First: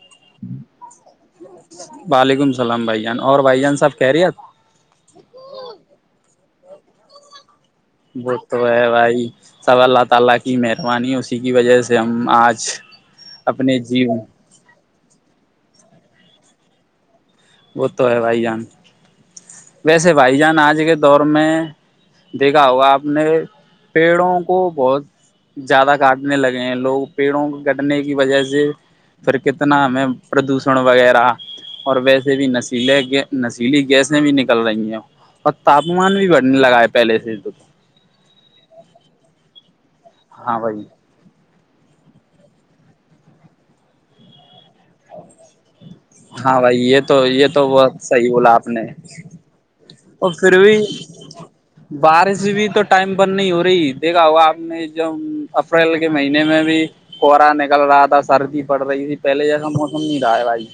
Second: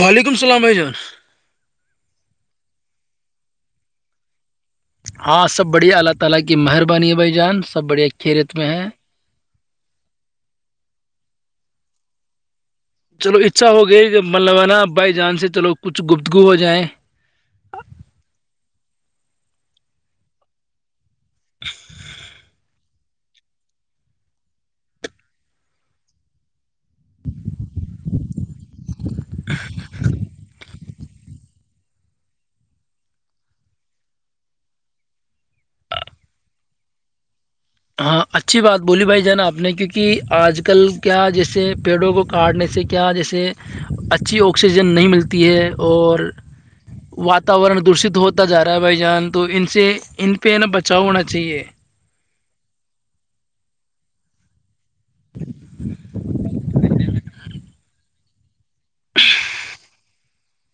وعلیکم السلام عھائی جان وعلیکم السلام بھائی جان اور بھائی جان صاحب کہہ رہی ہیں آپ ہاں سب بڑھیا اللہ تعالی کی مہربانی ہے بھائی جان سب بڑھیا وہ خیریت تو میں ہے بھائی سب اللہ تعالی کی مہربانی اس کی جی کی وجہ سے ہم آج چلو اچھا اپنے ہو گ جیون کہ مطلب ہےا بائی جان سے چلو کچھ گفتگو ہو جائیں وہ تو ہے بھائی جان ویسے بھائی جان آج کے تو دور میں دیکھا ہوگا آپ اپنے پیڑوں کو بہت زیادہ کاٹنے لگے ہیں لوگ پیڑوں کو کٹنے کی وجہ سے پھر کتنا ہمیں پردوشن وغیرہ اور ویسے بھی نشیل نشیلی گیس بھی نکل رہی ہیں اور تاپمان بھی بڑھنے لگا ہے پہلے سے تو ہاں اچھی بات بولی بھائی جناب آپ نہیں کہ کہ ہاں آج کل بھائی کیا جیس سے پیڑوں کو کاٹنے سے کیا جیسے اچھی اوک آکسیجن نہیں ملتی ہے اور ہاں بھائی یہ تو یہ تو واتاورن بہت دوشت صحیح ہوتا بولا جا آپ رہا نے ہے بھائی جان تو ان سے ان پہ نا بچاؤ ہونا چاہیے آر ای سی بھی تو ٹائم پر نہیں ہو رہی دیکھا ہوگا آپ نے اپریل کے مہینے میں بھی کر کل رہا تھا سردی پڑ رہی تھی پہلے جیسا موسم نہیں رہا بھائی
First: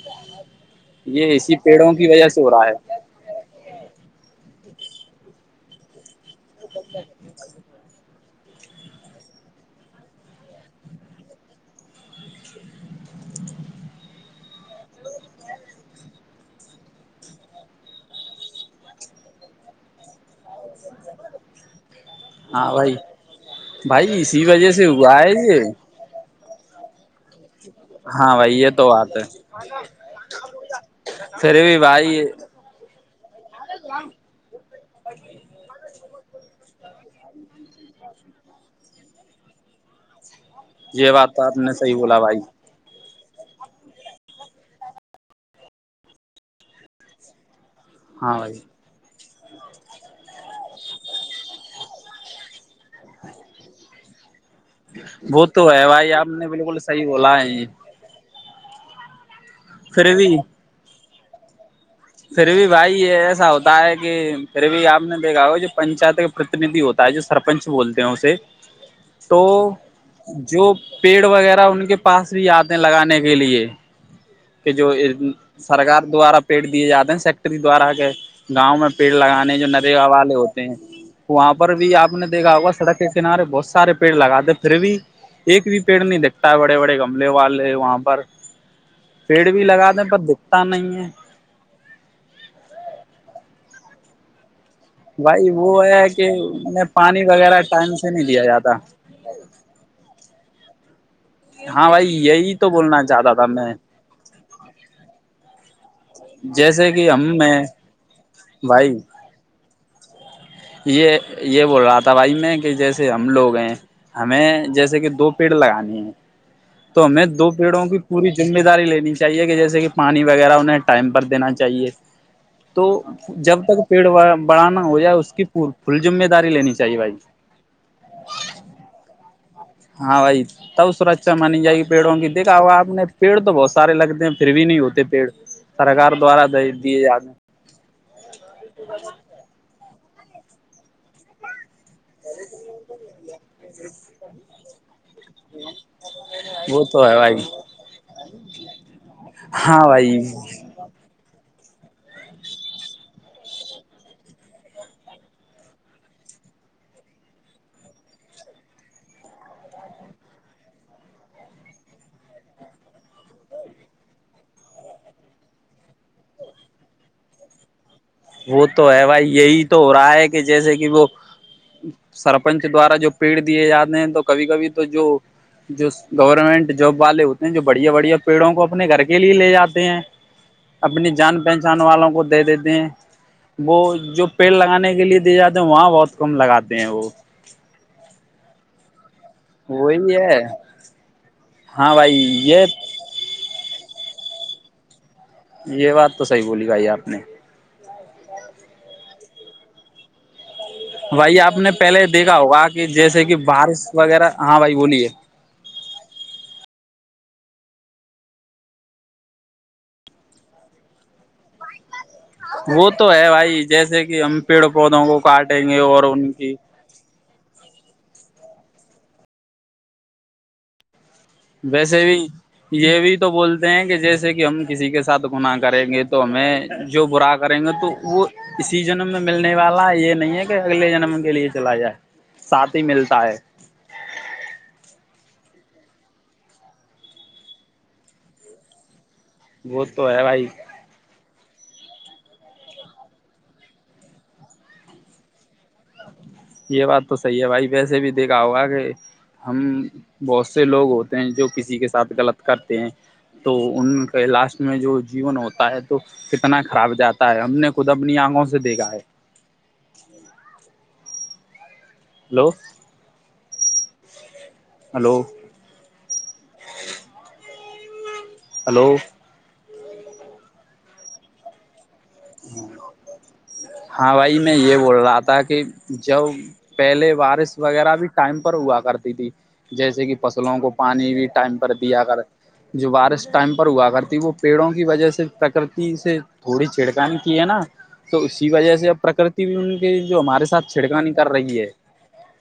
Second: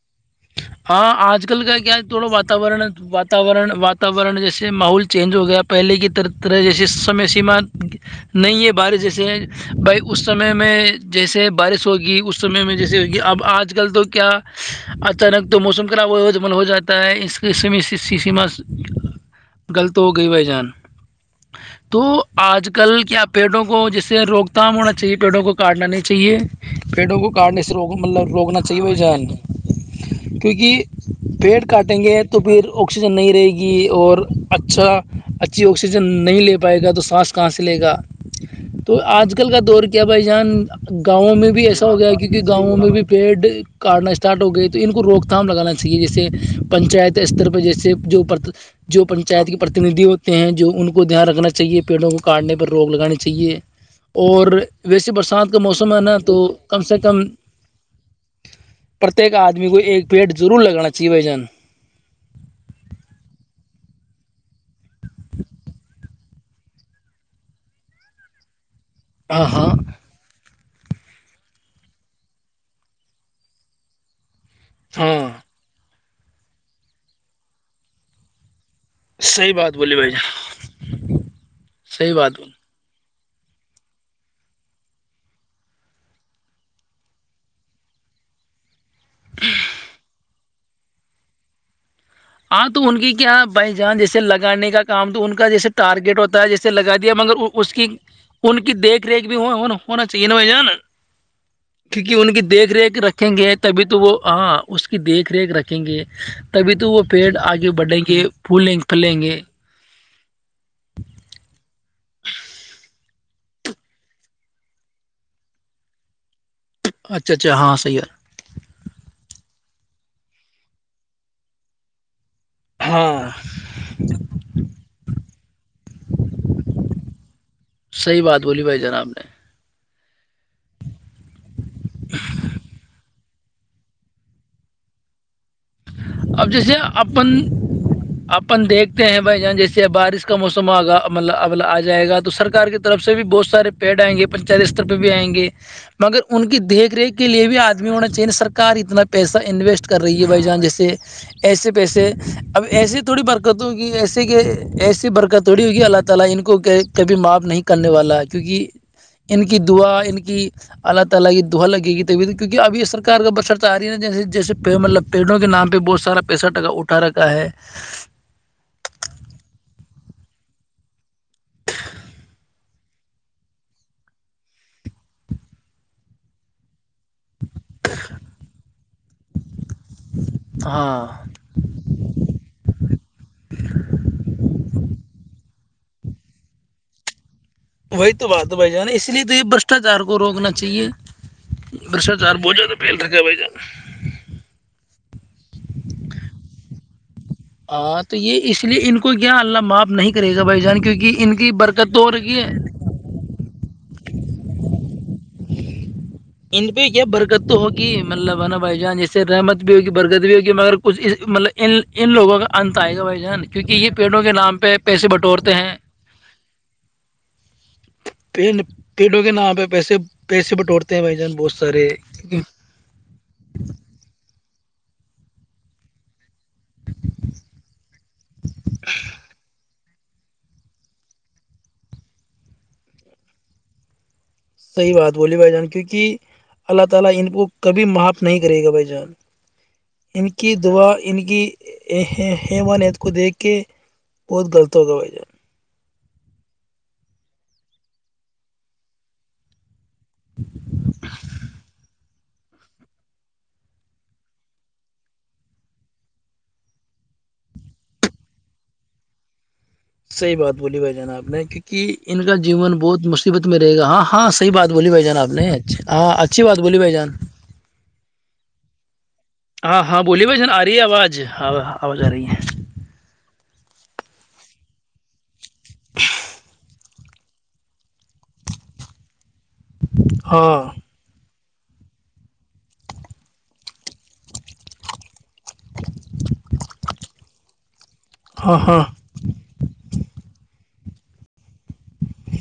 ہاں یہ آج اسی کل کیا پیڑوں کیا ہے کی تھوڑا وجہ سے ہو رہا واتورن ہے واتاور واورن جیسے سے ماحول چینج ہو گیا پہلے کی طر طرح جیس سمے سیم نہیں ہے بارش جیسے بھائی اس سمے میں جیسے بارش ہوگی اس سمے میں جیسے ہوگی اب آج کل تو کیا اچانک تو موسم خراب وجمن ہو جاتا ہے اس سما غلط ہو گئی بائی جان تو آج ہاں بھائی کل کیا پیڑوں کو جیسے بھائی اسی روک وجہ تھام سے ہونا چاہیے ہوا ہے پیڑوں کو یہ کاٹنا نہیں چاہیے پیڈو ب کارنے سے رو مطلب ہاں بھائی روکنا یہ چاہیے تو ہو ج بات ہے کیونکہ پیڑ پھر بھی کاٹیں بھائی گے تو پھر آکسیجن نہیں رہے گی اور اچھا اچھی آکسیجن ن نہیں لے پائے گا تو سانس کہاں سے لے گا تو آج کل کا دور کیا بھائی جان یہ گاؤوں بات میں آپ بھی نے ایسا صحیح ہو گیا بولا ہے بھائی کیک گاؤوں میں بھی پیڈ کاٹنا اسٹارٹ ہو گئی تھی ان کو روک تھام لگانا چاہیے جیسے پنچایت استر پہ جیسے جو پر ہاں بھائی جو پڑ پنچایت کے پرتیندھی ہوتے ہیں جو ان کو دھیان رکھنا چاہیے پیڑوں کو کاٹنے پر روک لگانی چاہیے اور ویسی وہ برسات کا تو موسم ہے بھائی نا آپ تو نے بالکل کم سے صحیح کم بولا ہے پرتیک آدمی کو ایک پھر بھی پیٹ ضر لگان چاہے اچی بجن پھر بھی بھائی یہ ایسا ہوتا ہے کہ پھر بھی آپ ا ہو جو پنچات کے پرتیندھی ہوتا ہے جو سرپنچ بولتے ہیں اسے تو ہاں ہاں جو پیڑ وغیرہ ان کے پاس بھی آتے ہیں لگانے کے لیے کہ جو ہاں سرکار دوارا پیٹ دیے جاتے ہیں ن سیکٹری دوارا کے گاؤں میں پیڑ صحیح لگانے جو بات ندی بولی بھائی جان والے ہوتے ہیں وہاں پر بھی آپ صحیح نے بات بولی دیکھا ہوگا سڑک کے کنارے بہت سارے پیڑ لگاتے پھر بھی ایک بھی پیڑ نہیں دکھتا بڑے بڑے گملے والے وہاں پر پیڑ بھی لگا دیں پر دکھتا نہیں ہے ہاں تو ان کی کیا بہ جان جیسے لگانے کا کام تو ان کا بھائی جیسے وہ ٹارگیٹ کہ ہوتا ہے جیسے انہیں لگا دیا پانی مگر وغیرہ اس کی ٹائم سے نہیں دیا ان جاتا کی دیکھ ریکھ بھی نا ہونا چاہیے ناان نا ہاں کیونکہ بھائی ان کی یہی تو دیکھ ریکھ بولنا چاہتا رکھیں تھا گے میں تبھی تو وہ ہاں اس کی دیکھ ریکھ رکھیں گے تبھی تو جیسے وہ کہ ہم میں آگے بڑھیں گے پھول لیں گے بھائی کلیں گے یہ یہ بول رہا تھا بھائی میں کہ جیسے ہم لوگ ہیں ہمیں جیسے کہ دو پیڑ لگانے ہیں تو ہمیں اچھا دو اچھا ہاں پیڑوں کی صحیح ہے پوری ذمہ داری لینی چاہیے کہ جیسے جے کہ پانی وغیرہ انہیں ٹائم پر دینا چاہیے تو ہاں جب تک پیڑ بڑاانا ہو جائے اس کی فل ذمہ داری لینی چاہیے بھائی صحیح بات بولی بھائی جناب نے ہاں بھائی توب سورج اا مانی جائےی پیڑوں کی دیکا ہو آپ نے پیڑ تو بہت سارے لگتے ہیں پھر بھی نہیں ہوتے پیڑ سرکار دوارا اب جیسے دیے اپن جاتے اپن دیکھتے ہیں بھائی جان جیسے بارش موسم آگا مطلب آ جائے گ تو سرار کی طرف سے بھی بہت سارے پیڈ آئیں گے پنچات استر پہ بھی آئیں گے مگر ان کی وہ دیکھ تو ہے ریکھ کے بھائی لیے بھی آدمی ہونا چاہیے سرک اتنا پیسہ ہاں انویسٹ کر بھائی رہی ہے بھ جان جیسے [unintelligible] پیڑوں کے نام پہ بہت سارا پیسہ ٹکا اٹھا رکھا ہے وہ تو ہے ب یہی تو ہو رہا ہے کہ جیسے کہ وہ سرپنچ دوارا جو پیڑ دیے جاتے ہیں تو کبھی کبھی تو جو جو گورنمنٹ جاب والے ہوتے ہیں جو بڑیا بڑیا پڑوں کو اپنے گھر کے گ لیے لے جات ہیں ہاں اپنی جان پہچان والوں کو دے دیتے ہیں وہ جو پیڑ لگانے کے لیے دیے جاتے ہیں وہاں بہت کم لگاتے ہیں وہ وہی تو بات ہو بھائی جانا اس اس لیے تو یہ برشٹاچار وہی کو ہے روکنا چاہیے ہاں بھائی برشٹاچار بہت یہ زیادہ پیل تھا گ بائی جان یہ بات تو صحیح بولی بھائی آپ نے ہاں تو یہ اس لیے ان کو کو کیا اللہ معاف نہیں کرے گا بھائی جان کے بھائی آپ نے پہلے دیکھا ہوگا کہ جیسے کہ بارش وغیرہ ہاں بھائی بولیے ان پہ کیا برکت تو ہوگی مطلب ہے نا بھائی جان جیسے رحمت بھی ہوگی برکت بھی ہوگی مگر کچھ مطلب ان لوگوں کا انت وہ آئے گا تو ہے جان بھائی کیونکہ یہ جیسے پیڑوں کہ کے ہم نام پیڑ پہ پودوں پیسے کو بٹورتے کاٹیں ہیں گے اور ان کی پڑ پیڑوں کے ن پہ پیسے پیسے بٹورتے ہیں بھائی جان بہت سارے ویسے بھی یہ بھی تو بولتے ہیں کہ جیسے کہ ہم کسی کے ساتھ گنااہ کریں گے تو ہمیں جو برا کریں گے تو وہ اسی جنم میں ملنے والا یہ نہیں ہے کہ اگلے جنم کے لیے چلا جائے ساتھ ہی ملتا ہے صحیح بات بولی بھائی جان کیونکہ اللہ تعا لا ان کو کبھی معاف نہیں کرے گا بھائی جان وہ تو ہے ان بھائی کی دعا ان کی ہیما نت کو دیکھ کے بہت غلط ہوگا بھ جان یہ بات تو صحیح ہے بھائی ویسے بھی دیکھا ہوگا کہ ہم بہت سے لوگ ہوتے ہیں جو کسی کے ساتھ غلط کرتے ہیں تو ان کے لاسٹ میں جو جیون ہوتا ہے تو کتنا خراب جاتا ہے ہم نے خود اپنی آنکھوں سے دیکھا ہے صحی بات بولی بھائی جان آب نہیں کہ کہ ان کا ہلو جیون بہت مصیبت میں رہے گا ہاں ہاں سر حی بات بولی بھائی جان ہلو آپ نے ہاں اچھی بات بولی بھائی جان ہلو ہاں ہاں بولیے بھائی جن آ رہی ہے آوازاں ہو جا رہی ہے ہاں بھائی میں یہ بول رہا تھا کہھر جاؤ پہلے بارش وغیرہ بھی ٹائم پر ہوا کرتی تھی جیسے کہ فصلوں ہاں کو پانی بھی ٹائم پر دیا کر جو وارش ٹائم پر ہوا کرتی وہ پیڑوں کی وجہ سے پرکتی سے تھوڑی سی چھڑکانی کی ہے نا تو اسی ہاں وجہ ہاں سے اب پرکرتی بھی ان کی جو ہمارے ساتھ چھڑکاانی کر رہی ہے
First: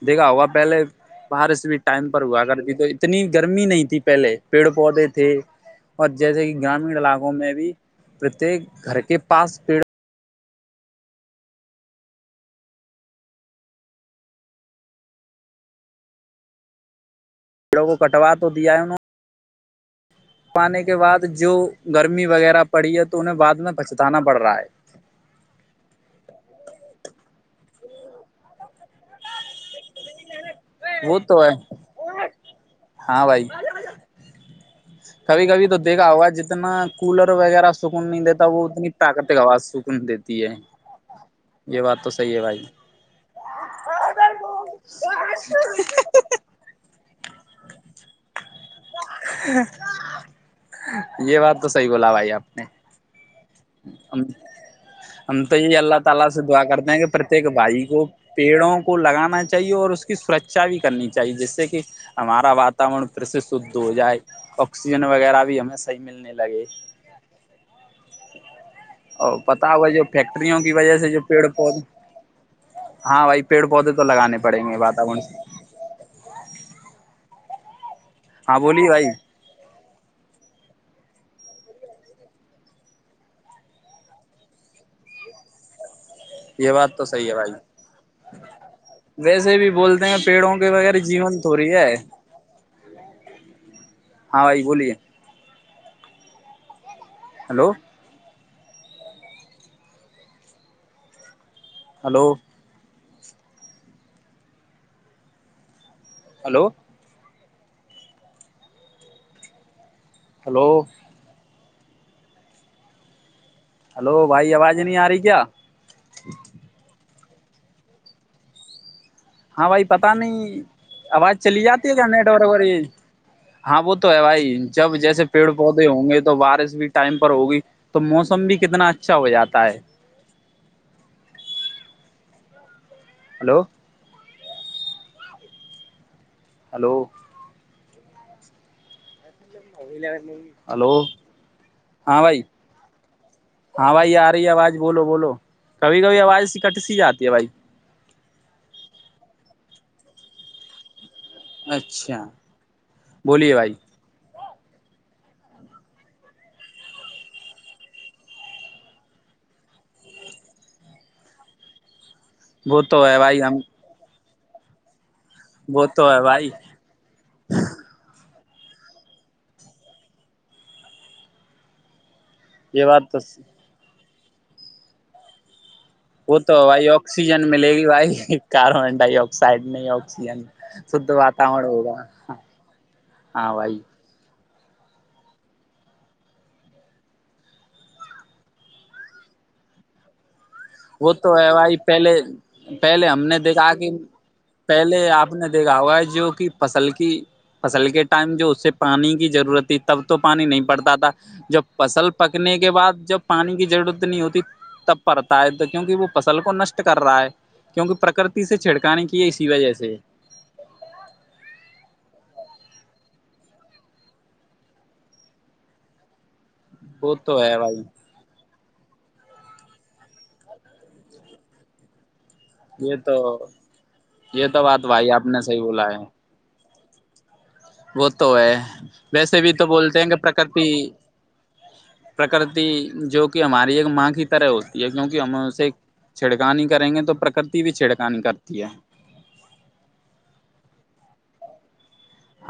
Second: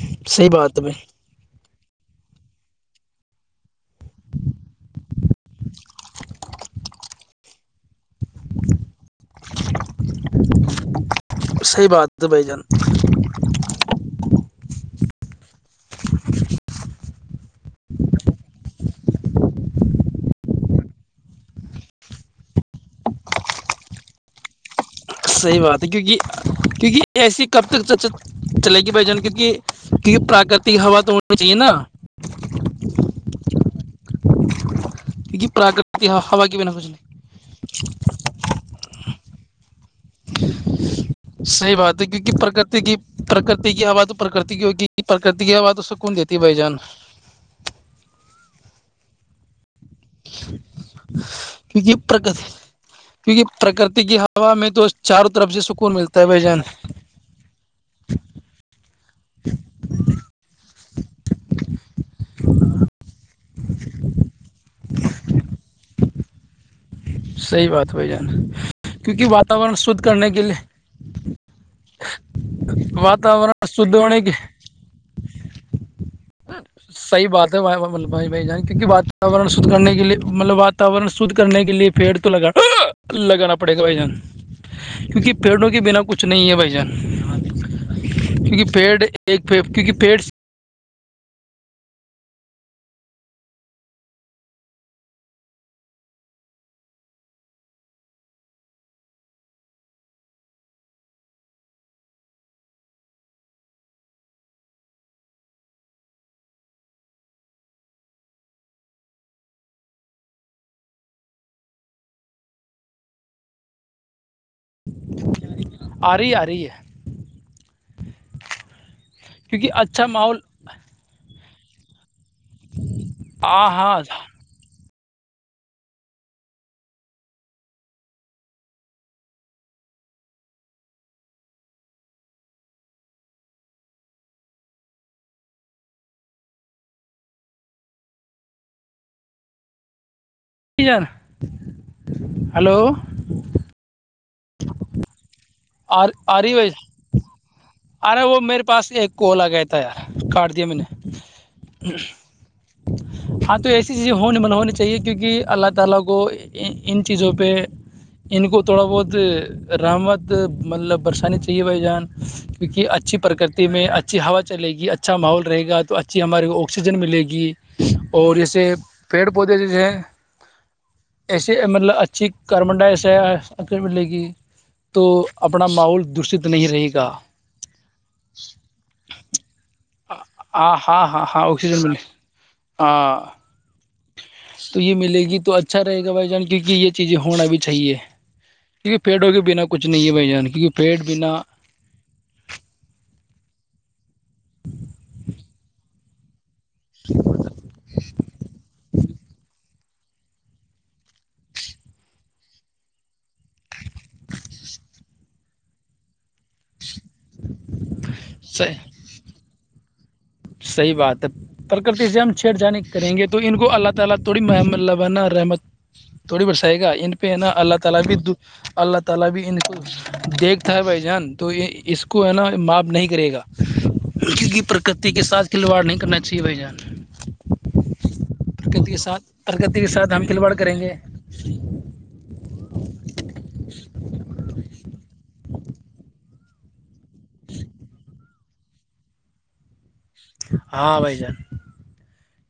دیکھا ہوا صحیح بات پہلے ہے بھائی باہر سے بھی ٹائم پر ہوا اگربھی تو اتنی گرمی نہیں تھی پہلے پیڑ پودے تھے اور جیسے کہ گرامین علاقوں میں بھی پرتیک گھر پانس پیڑا صحی بات بائی جان پیڑوں کو کٹوا تو دیا ہے انہوں نے کے بعد جو گرمی وغیرہ پڑی ہے تو انہیں بعد میں پچتانا پڑ رہا ہے صحیح بات ہے کیونکہ کیونکہ ایسی کب تک چلے گی بھ جان کیونکہ کیونکہ پراک ہوا تو وہ ہونی ہے چاہیے نا ہاں بھائی کبھی کیونکہ کبھی تو پراکرتک دیکھا ہوگا ہوا کے جتنا بنا کچھ نہیں کولر وغیرہ سکون نہیں دیتا وہ اتنی پراکرتک آواز سکون دیتی ہے صحیح یہ بات ہے تو کیونکہ صحیح بھائی پرکرتی کی پرکرتی کی آواز تو پرکرتی کی ہو پرکرتی کی آواز تو سکون دیتی بھائی جان ہوں یہ بات تو صحیح کیونکہ بولا بھائی پرکرتی آپ نے کیونکہ پرکرتی کی ہوا میں تو چاروں ہم طرف تو سے یہ سکون اللہ ملتا ہے تعالی بھائی سے جان دعا کرتے ہیں کہ پرتیک بھائی کو پیڑوں لگانا چاہیے اور اس کی سرکھا بھی کر کرنی چاہیے جس سے کہ ہمارا واورن پرس شھ ہو جائے آکسیجن وغیرہ بھی ہمیں صح ملنے لگے صحیح بات بھائی جان کیونکہ اور واتورن پتا ہوگا شدھ جو کرنے کے فیکٹریوں کی وجہ سے جو لیے پیڑ پودے ہاں بھائی واتورن پیڑ پودے شھ تو ہونے کے لگانے پڑیں گے واتاورن سے صحی بات ط بھائی بھائی ہاں جانتے کہ بولیے بھائی واتاورن شدھنے کے لیے مطلب بات واتاورن سھ کرنے کے لئے پیڑ تو لگانا لگانا پڑے گا بھائی جان کیونکہ پیڑوں کے بنا کچھ نہیں ہے بھائی یہ جان بات تو صحیح ہے بھائی کیونکہ پیڑ ایک ویسے بھی کیونکہ بولتے ہیں پیڑ پیڑوں کے وغیر جیون تھوڑی ہے ہاں بھائی بولیے hello hello hello hello hello بھائی آواز نہیں آ رہی کیا اری آی ہاں کیونکہ بھائی اچھا پتا ماحول نہیں آواز چلی جاتی ہے گا نیٹ ب ہاں وہول تو ہے بھائی جب جیسے پیڑ پودے ہوں گے تو بارش بھی ٹائم پر ہوگی تو موسم بھی کتنا اچھا ہو جاتا ہے ہلو ہلو ا ل کر ہلو جان ہاں بھائی ہلو ہاں بھائی یار ی آواز بولو بولو کبھی آ کبھی آواز رہی بھائی اکٹ جان، س جاتی ہے بھائی ارے وہ میرے پاس ایک کوال آ گیا تھا یار کاٹ دیا میں نے ہ اچھا بولیے ہاں تو بھائی ایسی چیزیں ہونے من ہونی چاہیے کہ کیونکہ اللہ تعالا کو ان چیزوں پہ ان کو تھوڑا بہت رحمت مطلب برسانی چاہیے بھائی جان کیونک وہ تو ہے اچھی بھائی ہم پرکرتی میں ا ا ہوا چے گی اچا اچھا ماحول رہے گا وہ تو ہے اچھی ہمارے بھائی کو آکسیجن ملے گی اور یہ پیڑ پودے جسے ایسے مطلب اچھے چیک کاربن یہ ڈائی بات تو آسائڈ ملے گی تو اپنا ماحول وہ دوشت تو نہیں رہے بھائی گا آکسیجن ملے گی بھائی کاربن ڈائیکسائڈ نہیں آکسیجن ہاں ہاں شھ ہاں ہاں واتورن آکسیجن ہوگا ملے ہاں بھائی تو یہ ملے گی تو اچھا رہے گا بھائی جان کیونکہ یہ چیزیں ہونا بھی چاہیے کیونکہ پیڑوں کے بنا کچھ نہیں ہے بھائی جان کے وہ تو ہے بھائی پہلے پہلے ہم نے دیکھا کہ پہلے آپ نے دیکھا ہوا ہے جو کہ فصل کی فصل کے ٹائم جو اس سے پانی کی ضرورت ہی تب تو پانی نہیں پڑتا تھا جب فصل پکنے کے بعد جب پانی کی ضرورت نہیں ہوتی تب پڑتا کیونکہ وہ فصل کو نش کر رہا ہے کیونکہ پرکرتی سے چھڑکانانی کی ہے اسی وجہ سے [inaudible] بڑی برسائے گا ان وہ پہ تو نا ہے اللہ بھائی تعالی کی اللہ تعالی بھی ان کو دیکھتا ہے بھائی جان تو یہ اس ہے نا معاف یہ نہیں تو کرے گا یہ تو کیونک بات بھائی پرکتی آپ نے صحیح سھلواڑ بولا نہیں ہے کر چاہیے جان وہ تو ہے پرکرتی کے ساتھ ویسے بھی تو پرکرتی کے بولتے ہیں ساتھ کہ ہم کھلواڑ پرکرتی کریں گے پرکرتی جو کہ ہماری ایک ماں کی طرح ہوتی ہے کیونکہ ہم اس سے چھڑکانی کریں گے تو پرکرتی بھی چھڑکانی کرتی ہے ہاں بھائی جان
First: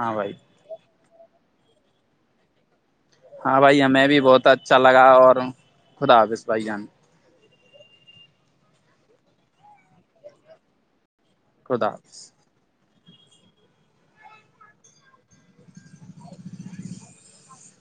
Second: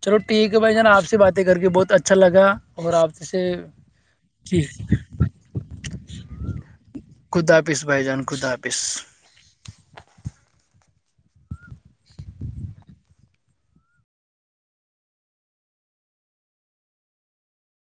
چلو ٹھیک ہے بھائی ج ن آپ سے بات کر کے بہت اچھا لگا اور آپ سے ہاں بھائی ہمیں بھی بہت اچھا ٹھیک لگا اور خدا حافظ بھائی ہم آپس بھائی جان خدا ہپس خدا